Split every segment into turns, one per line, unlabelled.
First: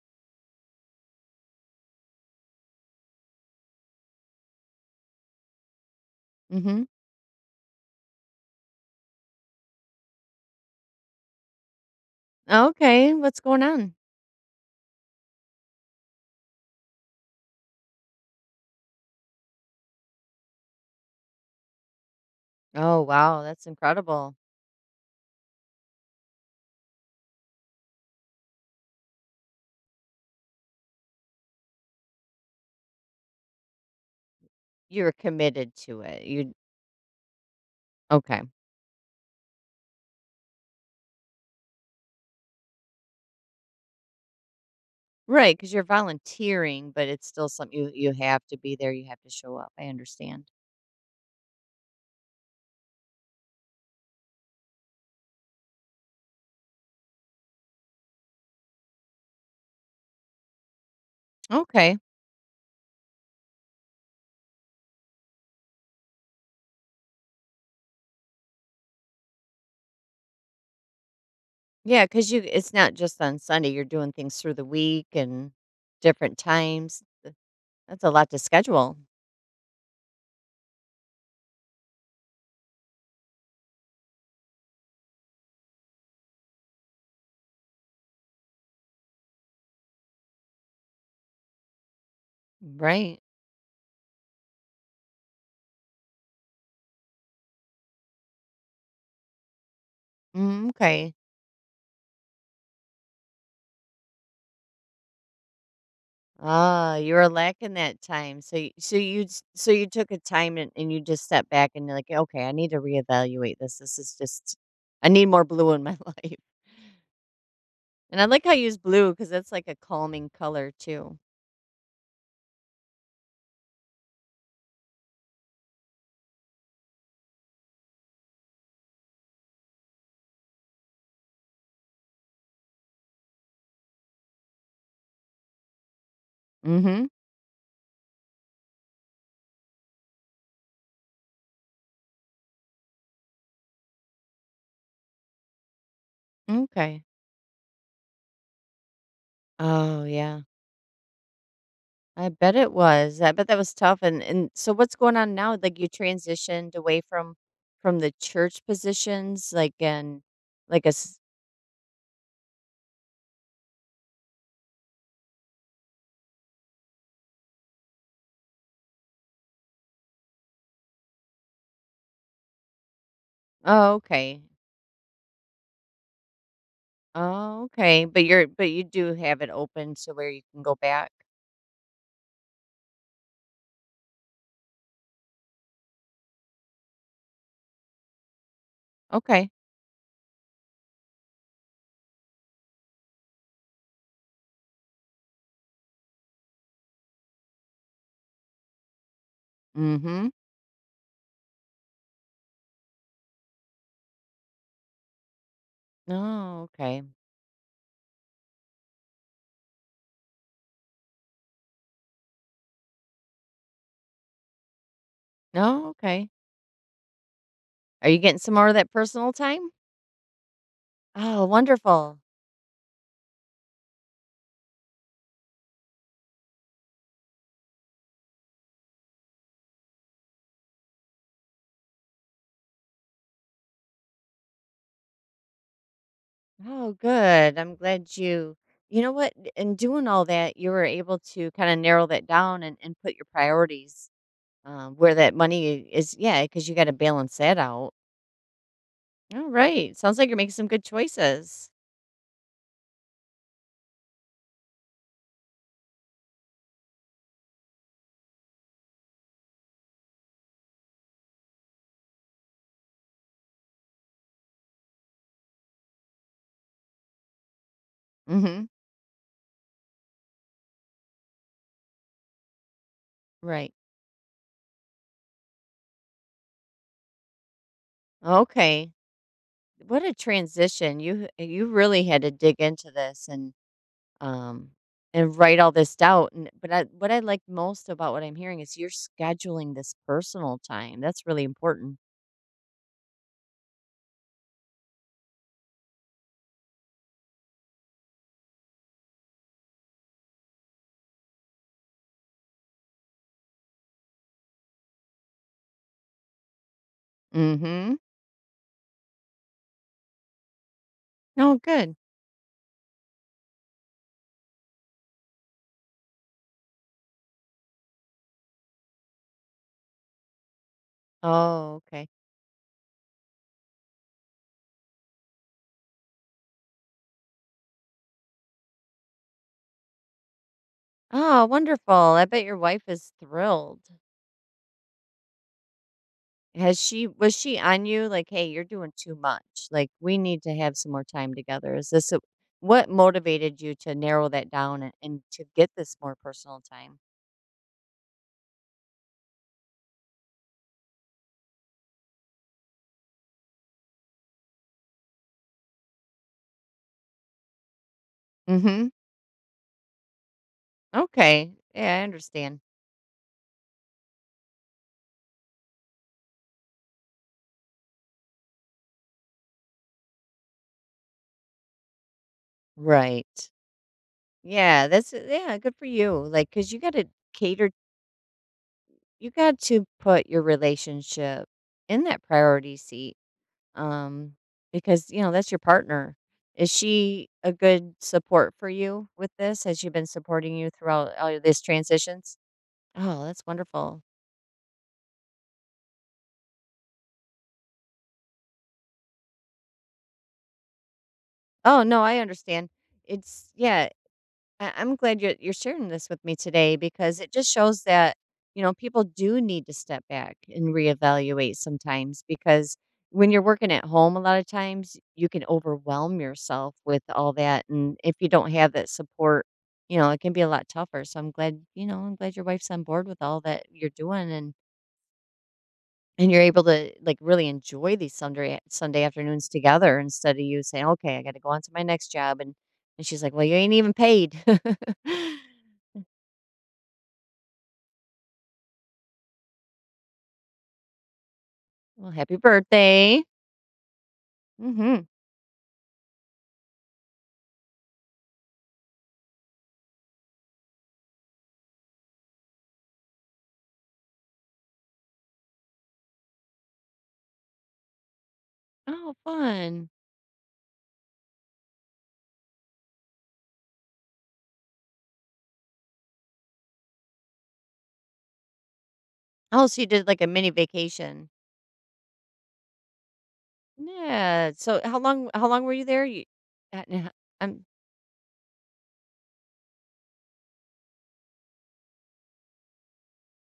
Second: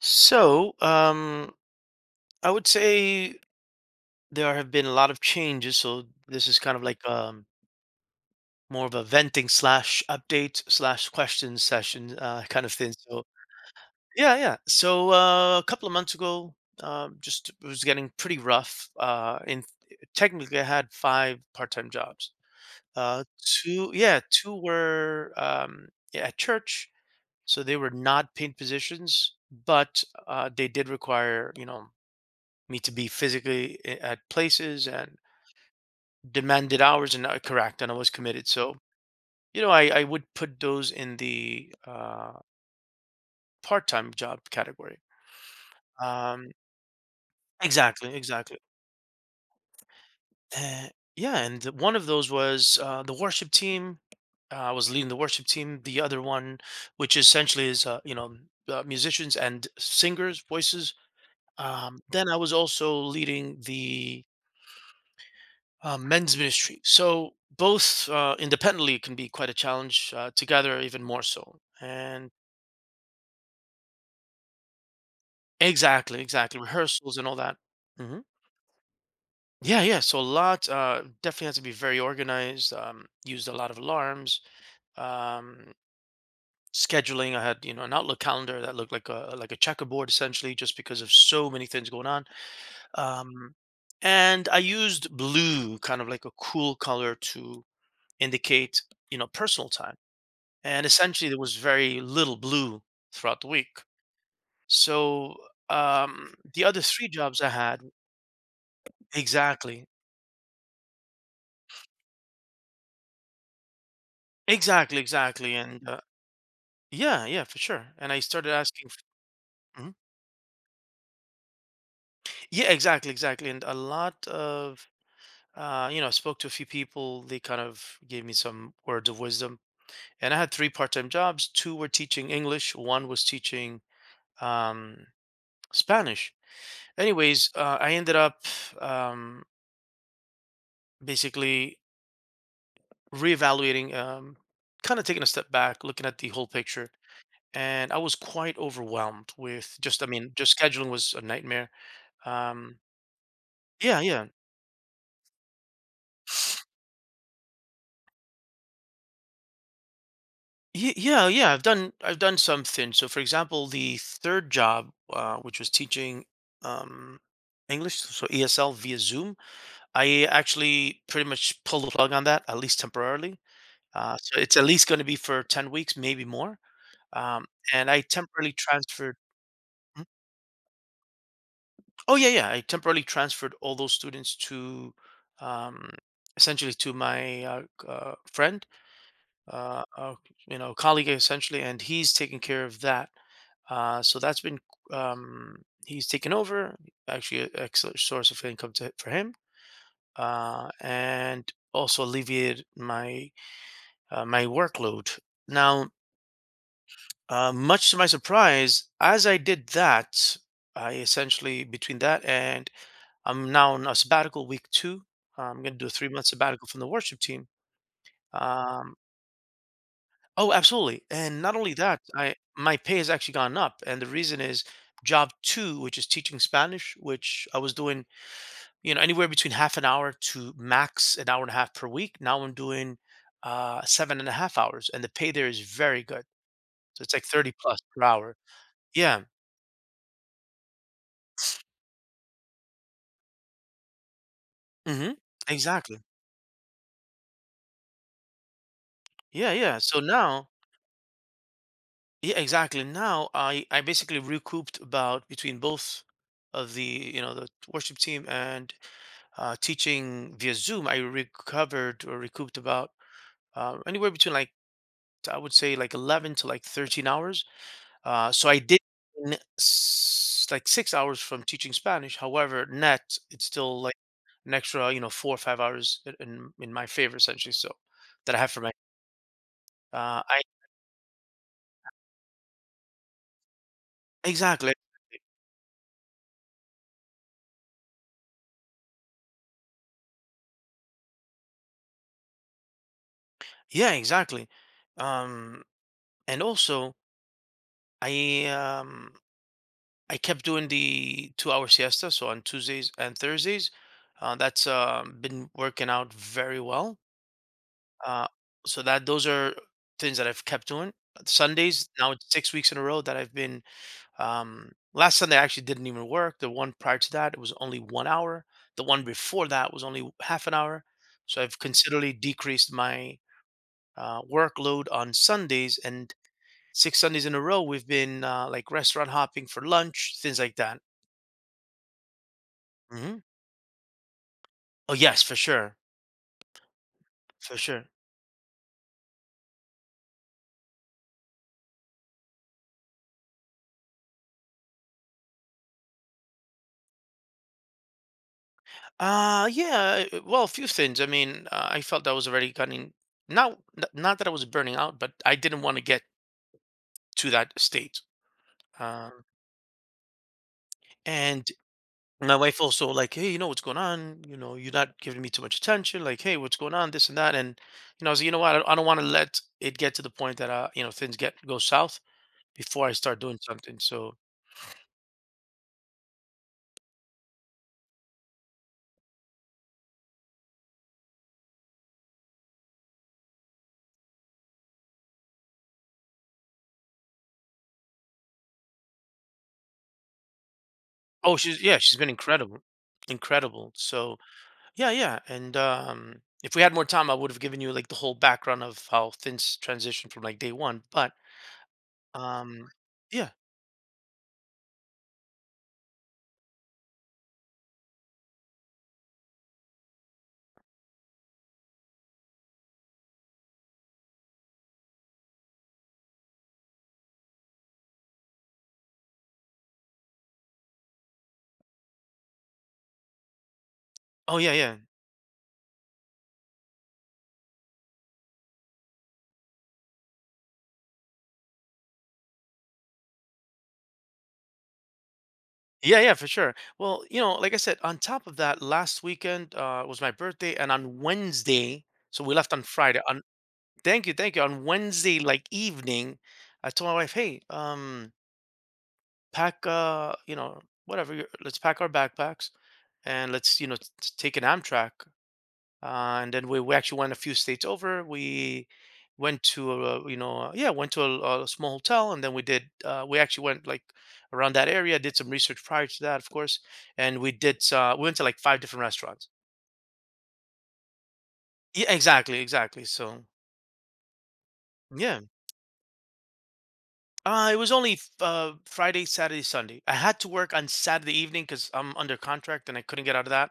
So, I would say there have been a lot of changes. So this is kind of
Mhm.
like more of a venting slash update slash question session kind of thing.
Okay,
So
what's going on?
yeah, yeah. So a couple of months ago, just it was getting pretty rough. In Technically, I had five part-time jobs.
Oh,
Uh,
wow, that's
Two, yeah,
incredible.
two were at church, so they were not paid positions, but they did require, me to be physically at places
You
and
were committed to it. You
demanded hours and, correct, and I was
Okay.
committed. So I would put those in the part-time job category.
Right, because 'cause you're
um,
volunteering, but it's still something you
exactly,
have to
exactly.
be there, you have to show up. I understand.
uh, yeah. And one of those was the worship team. I was leading the worship team. The other one, which essentially is musicians and singers voices.
Okay.
Then I was also leading the men's ministry. So both independently can be quite a challenge. Together, even more so.
Yeah, because
And
you it's not just on Sunday, you're doing things through the week and
exactly,
different
exactly,
times.
rehearsals and all that.
That's a
Hmm.
lot to schedule.
Yeah, yeah. So a lot definitely has to be very organized. Used a lot of alarms. Um, Scheduling. I had an Outlook calendar that looked like a checkerboard essentially, just because of so many things going on.
Right.
Um, and I used blue, kind of like a cool color, to indicate personal time,
Mm,
and
okay.
essentially there was very little blue throughout the week. So the other
Ah,
three
you were
jobs I
lacking
had,
that time. So you s so you
exactly,
took a time and you just stepped back and you're like, "Okay, I need to reevaluate this. This is just
exactly,
I need more
exactly,
blue in
and
my life."
yeah, yeah, for sure. And
And
I
I like how
started
you use
asking.
blue because that's like a
Mhm.
calming color too.
Yeah, exactly, exactly, and a lot of I spoke to a few people. They kind of gave me some words of wisdom. And I had three part-time jobs. Two were teaching English. One was teaching um, Spanish.
Mhm.
Anyways, I ended up um, basically. Reevaluating, kind of taking a step back, looking at the whole picture.
Okay.
And I was quite overwhelmed with just,
Oh,
I mean,
yeah.
just scheduling was a nightmare.
I bet it
Um,
was. I bet that was tough,
yeah, yeah.
and so what's going on now? Like, you transitioned away from the church positions, like, and like, a s
Yeah, yeah, I've done something. So, for example, the third job, which was teaching um, English, so ESL via Zoom, I actually pretty much pulled the plug on that, at least temporarily.
Oh,
So
okay.
it's at least going to be for 10 weeks, maybe more. Um,
Oh,
and I
okay, but you're
temporarily
but you do
transferred.
have it open to where you can go back?
Oh yeah, yeah. I temporarily transferred all those students to um, essentially to my friend,
Okay.
uh, uh, colleague essentially, and he's taking care of that. So that's been um, he's taken over. Actually, an excellent source of income to, for him,
Mhm.
and also alleviated my workload. Now,
No, okay.
much to my surprise, as I did that, I essentially between that and I'm now on a sabbatical week two. I'm going to do
No,
a 3 month
okay.
sabbatical from the worship team.
Are you getting some more of that
Um,
personal time?
oh, absolutely. And
Oh,
not only that,
wonderful.
I my pay has actually gone up, and the reason is job two, which is teaching Spanish, which I was doing, anywhere between half an hour to max an hour and a half per week. Now I'm doing 7.5 hours, and the pay there is very good.
Oh,
So it's like 30
good. I'm
plus per
glad
hour.
you know
Yeah.
what? In doing all that, you were able to kinda narrow that down and put your priorities where
Hmm.
that money
Exactly.
is. Yeah, because you got to balance that out. All
Yeah, yeah.
right.
So
Sounds like you're
now.
making some good choices.
Yeah, exactly. Now I basically recouped about between both of the you know the worship team and teaching via Zoom. I recovered or recouped about anywhere between, like, I would say, like, 11 to like 13 hours. So I
Mhm.
did gain like 6 hours from teaching Spanish. However, net it's
Right.
still like an extra 4 or 5 hours in my favor essentially. So that I have for my
Okay. What a
I
transition. You really had to dig into this um
exactly,
and write all this out. And what I like most about what I'm hearing is you're scheduling this personal time. That's really important.
yeah, exactly. Um, And also, I um I kept doing the 2 hour siesta. So on Tuesdays and Thursdays, that's been working out very well.
Mm-hmm.
Uh, so that those are things that I've kept doing.
Oh,
Sundays,
good.
now it's 6 weeks in a row that I've been. Last Sunday I actually didn't even work. The one prior to that it was only 1 hour. The one before that was only half an hour. So I've
Oh, okay.
considerably decreased my workload on Sundays, and six Sundays in a row we've been like restaurant hopping for lunch, things like that.
Oh, wonderful. I bet your wife is
Hmm.
thrilled.
Oh yes, for sure,
Has she Was
for
she on
sure.
you like, hey, you're doing too much? Like we need to have some more time together. What motivated you to narrow that down and to get this more personal time?
Yeah. Well, a few things. I mean, I felt I was already getting, not not that I was burning out, but I didn't want to get to that state.
Mm-hmm.
Um, and
Okay. Yeah, I
my
understand.
wife also like, hey, you know what's going on? You know, you're not giving me too much attention. Like, hey, what's going on? This and that. And I was like, you know what? I don't want to let it get to the point that things get go south before I start doing
Right.
something. So,
Yeah, that's yeah, good for you. Like, cause you got to cater, you got to put your relationship in that priority seat. Um, because you know that's your partner. Is she a good support for you with this? Has she been supporting you throughout all
oh,
of these
she's, yeah, she's been
transitions?
incredible,
Oh, that's
incredible.
wonderful.
So yeah, yeah, and if we had more time, I would have given you like the whole background of how things transitioned from like day one. But
Oh no, I understand.
um, yeah,
It's yeah. I'm glad you're sharing this with me today because it just shows that you know people do need to step back and reevaluate sometimes, because when you're working at home a lot of times you can overwhelm yourself with all that, and if you don't have that support you know it can be a lot tougher. So I'm glad, you know, I'm glad your wife's on board with all that you're doing,
oh yeah, yeah,
and you're able to like really enjoy these Sunday afternoons together instead of you saying okay I got to go on to my next job, and she's like, well you ain't even paid.
yeah, yeah, for sure. Well, like I said, on top of that, last weekend was my birthday, and on Wednesday,
Well,
so we
happy
left on Friday.
birthday.
On Thank you, thank you. On
Mhm.
Wednesday, like evening, I told my wife, hey, pack let's pack our backpacks, and let's take an Amtrak. And then we actually went a few states over. We
Oh,
went to
fun.
a, yeah, went to a small hotel, and then we actually went like around that area, did some research prior to that, of course. And we went to like five different restaurants.
Oh, so you did like a mini vacation.
Yeah, exactly, exactly. So
Yeah. So
yeah.
how long were you there? Uh, n-
It
um
was only Friday, Saturday, Sunday. I had to work on Saturday evening because I'm under contract and I couldn't get out of that.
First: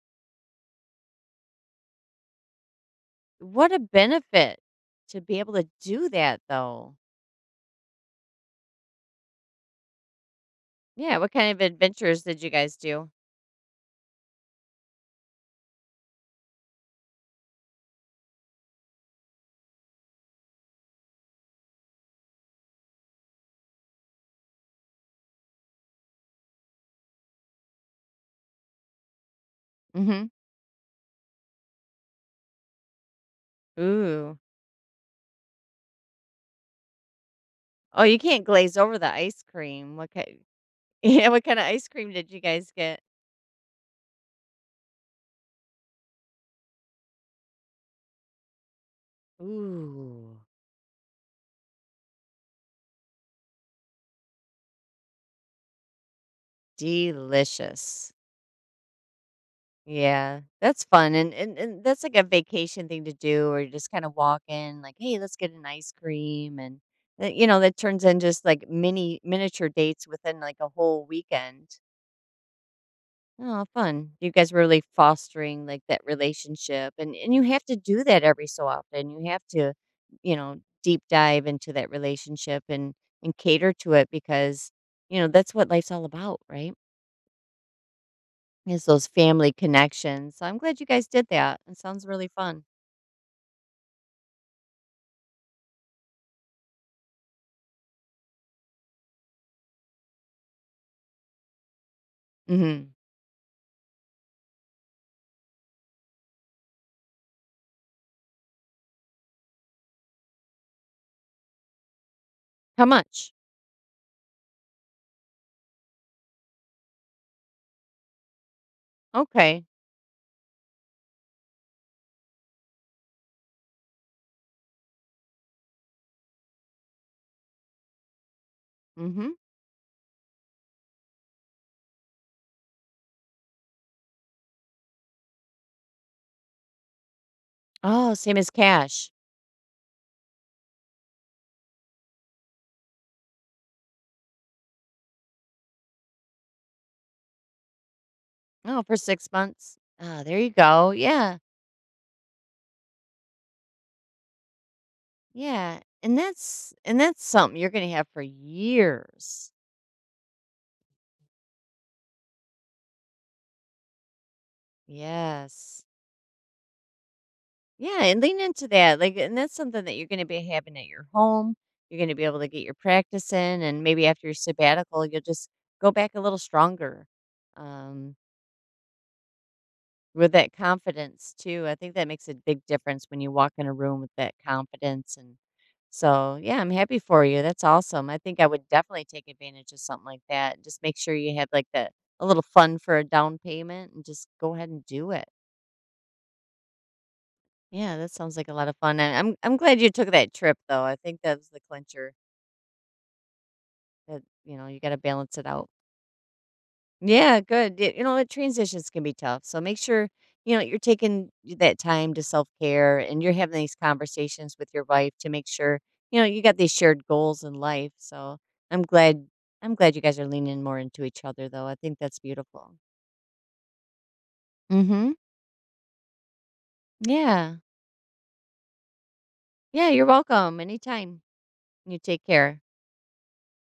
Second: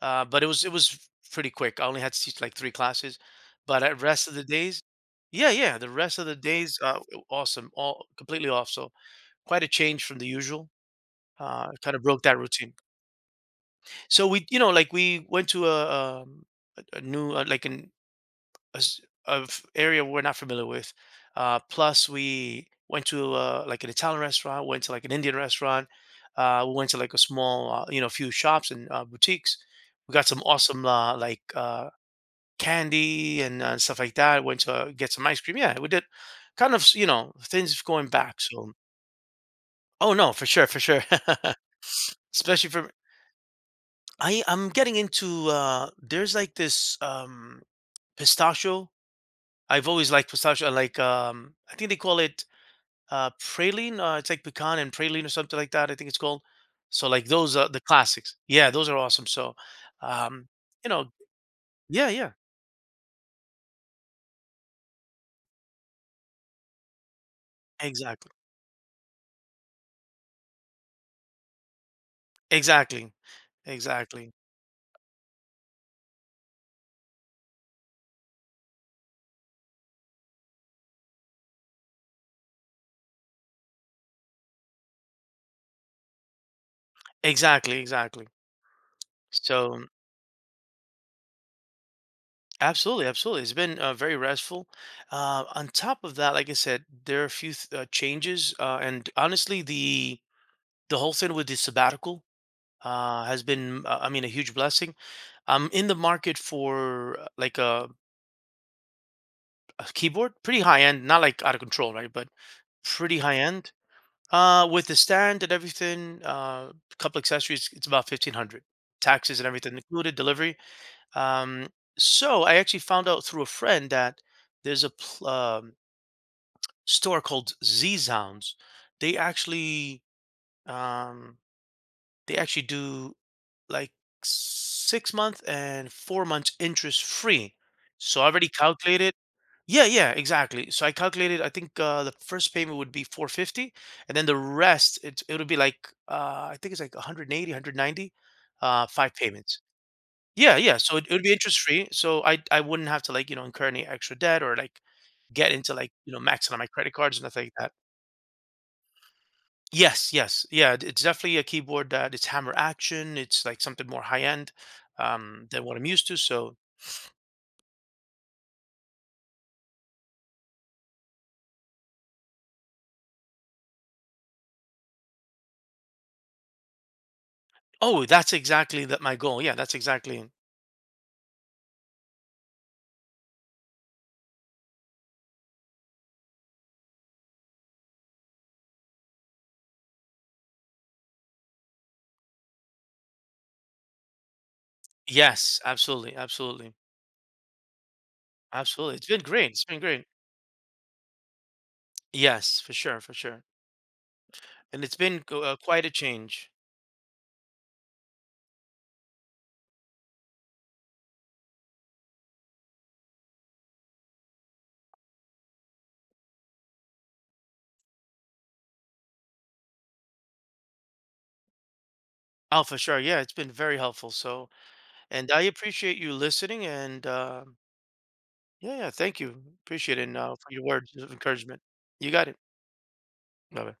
But it was pretty quick. I only had to teach like three classes,
what a
but the rest of the
benefit
days,
to be
yeah,
able to
yeah, the
do
rest of the
that
days,
though.
awesome, all completely off. So quite a change from the usual.
Yeah, what kind of
Kind of
adventures
broke that
did you
routine.
guys do?
So like we went to a new like an of area we're not familiar with. Plus, we went to like an Italian restaurant, went to like an Indian restaurant, we went to like a small, few shops and boutiques. We got
Mhm.
some awesome candy and stuff like
Ooh.
that. Went to get some ice cream. Yeah, we did kind of things
Oh,
going
you
back.
can't
So
glaze over the ice cream. What
oh no,
kind?
for sure,
Yeah, what kind of ice cream did you
especially
guys
for
get?
I'm getting into, there's like this pistachio. I've always liked
Ooh,
pistachio. I like, I think they call it praline. It's like pecan and praline or something like that, I think it's called. So like those are the
delicious.
classics. Yeah, those are awesome. So,
Yeah,
um,
that's
you know,
fun, and that's
yeah,
like a
yeah,
vacation thing to do, or just kind of walk in, like, "Hey, let's get an ice cream," and that, you know, that turns into
exactly,
just like miniature dates within like a whole weekend.
exactly,
Oh, fun!
exactly,
You guys were really fostering like that relationship, and you have to do that every so often. You have to, you know, deep dive into that relationship and cater to it, because you know that's what life's all about, right?
exactly, exactly.
Is those family
So mm,
connections. So I'm glad you guys did that. It sounds really fun.
absolutely, absolutely, it's been very restful. On top of that, like I said, there are a few changes, and honestly, the whole thing with the sabbatical
Mhm.
has been, I mean, a huge blessing. I'm in the market for like a keyboard, pretty high end, not like out of control, right? But
How
pretty
much?
high end. With the stand and everything, couple accessories, it's about 1,500, taxes and
Okay.
everything included, delivery. Um, so I actually found out through a friend that there's a store called Z Sounds. They
Mhm.
actually, um, they actually do like 6 month and 4 months interest free.
Oh,
So I
same
already
as cash.
calculated. Yeah, yeah, exactly. So I calculated. I think the first payment would be 450, and then the rest it would be like, I think it's like 180,
Oh, for
five
6
payments.
months. Oh, there you
Yeah, yeah.
go.
So it would be
Yeah.
interest free. So I wouldn't have to like incur any extra debt or like get into
Yeah.
like maxing on my credit
And
cards
that's
and nothing like
something you're
that.
gonna have for years.
Yes, yes. Yeah, it's definitely a keyboard that it's hammer action. It's like something more high end than what
Yes.
I'm used to. So,
Yeah, and lean into that. Like and that's something that you're gonna be having at your home. You're gonna be able to get your practice in, and maybe after your sabbatical you'll just go back a little stronger.
oh,
Um
that's exactly that my goal. Yeah, that's exactly.
With that confidence too, I think that makes a big difference when you walk in a room with that confidence, and so, yeah, I'm happy for you, that's awesome. I think I would definitely take advantage of something like that, just make sure you have, like, the a little fund for a down payment and just go ahead and do it.
Yes, absolutely, absolutely,
Yeah, that sounds like a lot of
absolutely.
fun,
It's
and
been great.
I'm
It's
glad
been
you
great.
took that trip, though, I think that was the clincher,
Yes, for sure, for sure.
that, you know, you
And
gotta
it's been
balance it out.
quite a change.
Yeah, good. Y You know what, transitions can be tough, so make sure, you know, you're taking that time to self-care and you're having these conversations with your wife to make sure, you know, you got these shared goals in life, so I'm glad I'm glad you guys are leaning more into each other, though, I think that's
Oh,
beautiful.
for sure. Yeah, it's been very helpful. So,
Mhm.
and I appreciate you listening. And
Yeah.
yeah, yeah, thank you.
Yeah,
Appreciate it
you're
and, for
welcome,
your words of
anytime.
encouragement.
You
You
take
got it.
care.
Bye bye.